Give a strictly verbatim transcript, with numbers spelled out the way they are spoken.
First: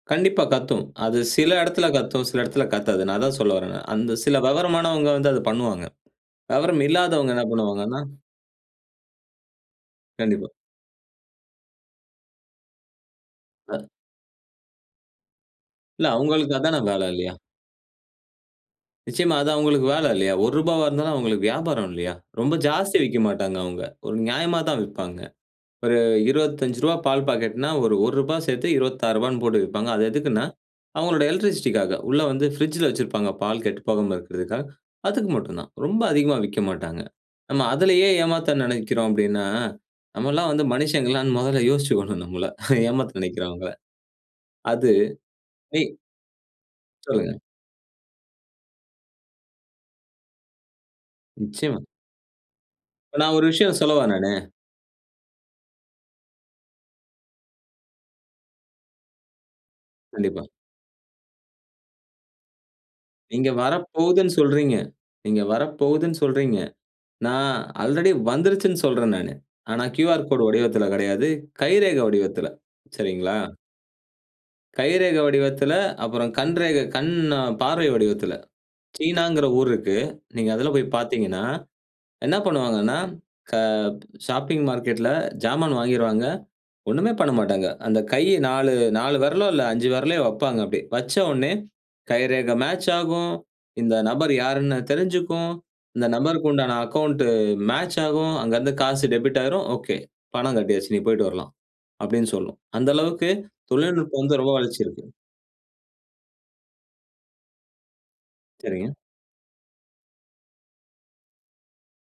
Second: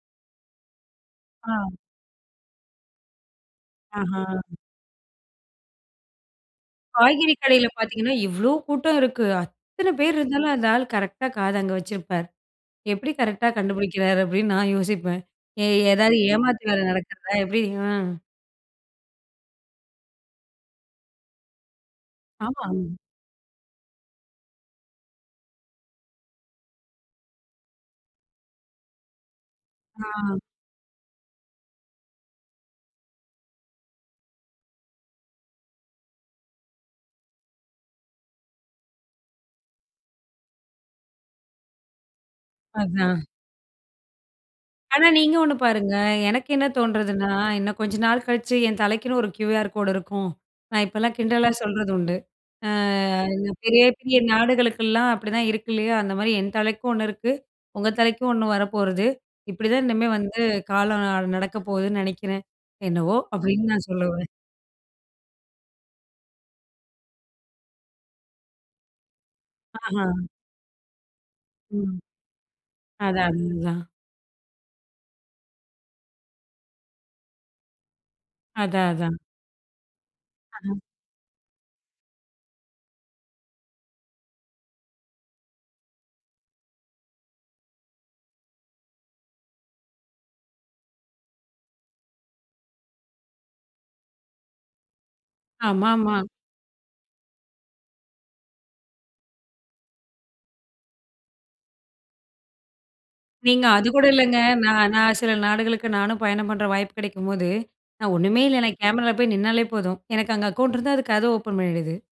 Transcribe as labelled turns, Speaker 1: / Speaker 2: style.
Speaker 1: கண்டிப்பா கத்தும். அது சில
Speaker 2: ஆ.
Speaker 1: இடத்துல கத்தும், சில இடத்துல கத்தாது. நான் அதான் சொல்ல வரேன் நான். அந்த
Speaker 2: ஆஹா!
Speaker 1: சில வெவரமானவங்க வந்து அத பண்ணுவாங்க. விவரம் இல்லாதவங்க
Speaker 2: காய்கறி
Speaker 1: என்ன
Speaker 2: கடையில
Speaker 1: பண்ணுவாங்கன்னா,
Speaker 2: பாத்தீங்கன்னா, எவ்ளோ கூட்டம் இருக்கு அத்தன பேர்
Speaker 1: கண்டிப்பா.
Speaker 2: இருந்தாலும் அந்த ஆள் கரெக்ட்டா காது அங்க வச்சிருப்பார். எப்பிடி கரெக்ட்டா
Speaker 1: அ.
Speaker 2: கண்டுபிடிக்கிறாரு அப்பிடின்னு, நான் யோசிப்பேன். ஏ
Speaker 1: இல்ல
Speaker 2: எதாவது
Speaker 1: அவுங்களுக்கு
Speaker 2: ஏமாத்து
Speaker 1: அதான
Speaker 2: வேல
Speaker 1: வேல
Speaker 2: நடக்குதா?
Speaker 1: இல்லயா!
Speaker 2: எப்பிடி, அ
Speaker 1: நிச்சயமா. அது அவுங்களுக்கு வேல இல்லயா! ஒரு ரூபா இருந்தாலும் அவுங்களுக்கு வியாபாரம் இல்லயா! ரொம்ப
Speaker 2: ஆமா, அ,
Speaker 1: ஜாஸ்தி விக்க மாட்டாங்க. அவுங்க. ஒரு நியாயமா தான் விப்பாங்க. ஒரு இருபத்தஞ்சு ரூபா பால் பாக்கெட்ன்னா, ஒரு ஒரு ரூபா சேர்த்து இருவத்தாறுரூபான்னு போட்டு விப்பாங்க. அது
Speaker 2: ஆ.
Speaker 1: எதுக்குன்னா அவுங்களோட எலக்ட்ரிசிட்டி காக உள்ள வந்து பிரிட்ஜ்ல வச்சுருப்பாங்க, பால் கெட்டுப்போகாம இருக்கிறதுக்காக. அதுக்கு மட்டும் தான். ரொம்ப அதிகமா விக்க மாட்டாங்க. நம்ம அதுலேயே ஏமாத்த நினைக்கிறோம் அப்பிடின்னா, நம்ம எல்லாம் வந்து மனுஷங்களான்னு முதல்ல யோசிச்சுக்கணும் நம்மள. ஏமாத்த
Speaker 2: அதான்.
Speaker 1: நினைக்கிறவங்கள அது
Speaker 2: ஆனா, நீங்க ஒண்ணு
Speaker 1: ஏய்!
Speaker 2: பாருங்க. எனக்கு என்ன தோண்றதுன்னா,
Speaker 1: சொல்லுங்க.
Speaker 2: இன்னும் கொஞ்ச நாள் கழிச்சு என் தலைக்குன்னு ஒரு கியூஆர் கோடு இருக்கும். நான் இப்பல்லாம் கிண்டலா
Speaker 1: நிச்சயமா.
Speaker 2: சொல்றது உண்டு. ஆ
Speaker 1: நான் ஒரு
Speaker 2: இந்த
Speaker 1: விஷயம்
Speaker 2: பெரிய,
Speaker 1: சொல்லவா!
Speaker 2: பெரிய
Speaker 1: நானு.
Speaker 2: நாடுகளுக்கெல்லாம் அப்பிடிதான் இருக்கு இல்லயா! அந்தமாரி என் தலைக்கும் ஒண்ணு இருக்கு. உங்க தலைக்கும் ஒண்ணு வரப்போறது. இப்பிடிதான் இன்னிமே வந்து
Speaker 1: கண்டிப்பா.
Speaker 2: காலம் அ நடக்க போகுதுன்னு நினைக்கிறேன். என்னவோ
Speaker 1: நீங்க
Speaker 2: அப்பிடின்னு நான் சொல்ல வரேன்.
Speaker 1: வரப்போகுதுன்னு சொல்றீங்க. நீங்க வரப்போகுதுன்னு சொல்றீங்க. நான் ஆல்ரெடி வந்துருச்சுன்னு சொல்றேன் நானு. ஆனா,
Speaker 2: ஆஹா!
Speaker 1: கியூஆர் கோடு வடிவத்தில கிடையாது. கை
Speaker 2: ம்.
Speaker 1: ரேகை வடிவத்தில
Speaker 2: அதான்,
Speaker 1: சரிங்களா?
Speaker 2: அதுதான்.
Speaker 1: கைரேகை வடிவத்தில, அப்புறம் கண் ரேகை, கண் பார்வை வடிவத்தில.
Speaker 2: அதான், அதான்.
Speaker 1: சீனாங்குற ஊர் இருக்கு. நீங்க அதில
Speaker 2: அஹ.
Speaker 1: போய் பார்த்தீங்கன்னா. என்ன பண்ணுவாங்கன்னா, க ஷாப்பிங் மார்க்கெட் ல ஜாமான் வாங்கிருவாங்க. ஒன்னுமே பண்ணமாட்டாங்க. அந்த கை நாலு, நாலு விரலோ, இல்ல அஞ்சு விரலயோ வப்பாங்க. அப்பிடியே வச்ச உடனே கை ரேகை மேட்ச் ஆகும். இந்த நபர் யார்ன்னு தெரிஞ்சுக்கும், இந்த
Speaker 2: ஆமாமா.
Speaker 1: நபருக்கு உண்டான அக்கவுண்ட் மேட்ச் ஆகும், அங்கருந்து காசு டெபிட் ஆயிரும். ஓகே! பணம் கட்டியாச்சு, நீ போயிட்டு வரலாம்! அப்பிடின்னு சொல்லும். அந்த அளவுக்கு
Speaker 2: நீங்க அதுகூட
Speaker 1: தொழில்நுட்பம்
Speaker 2: இல்லங்க!
Speaker 1: வந்து ரொம்ப வளர்ச்சி
Speaker 2: நான்,
Speaker 1: இருக்கு.
Speaker 2: நான் சில நாடுகளுக்கு நானும் பயணம் பண்ற வாய்ப்பு கிடைக்கும்போது, நான் ஒண்ணுமே இல்ல, எனக்கு
Speaker 1: சரிங்க.
Speaker 2: கேமரால போய் நின்னாலே போதும். எனக்கு அங்க அக்கவுண்ட் இருந்தா அது கதவு ஓப்பன் பண்ணிடுது.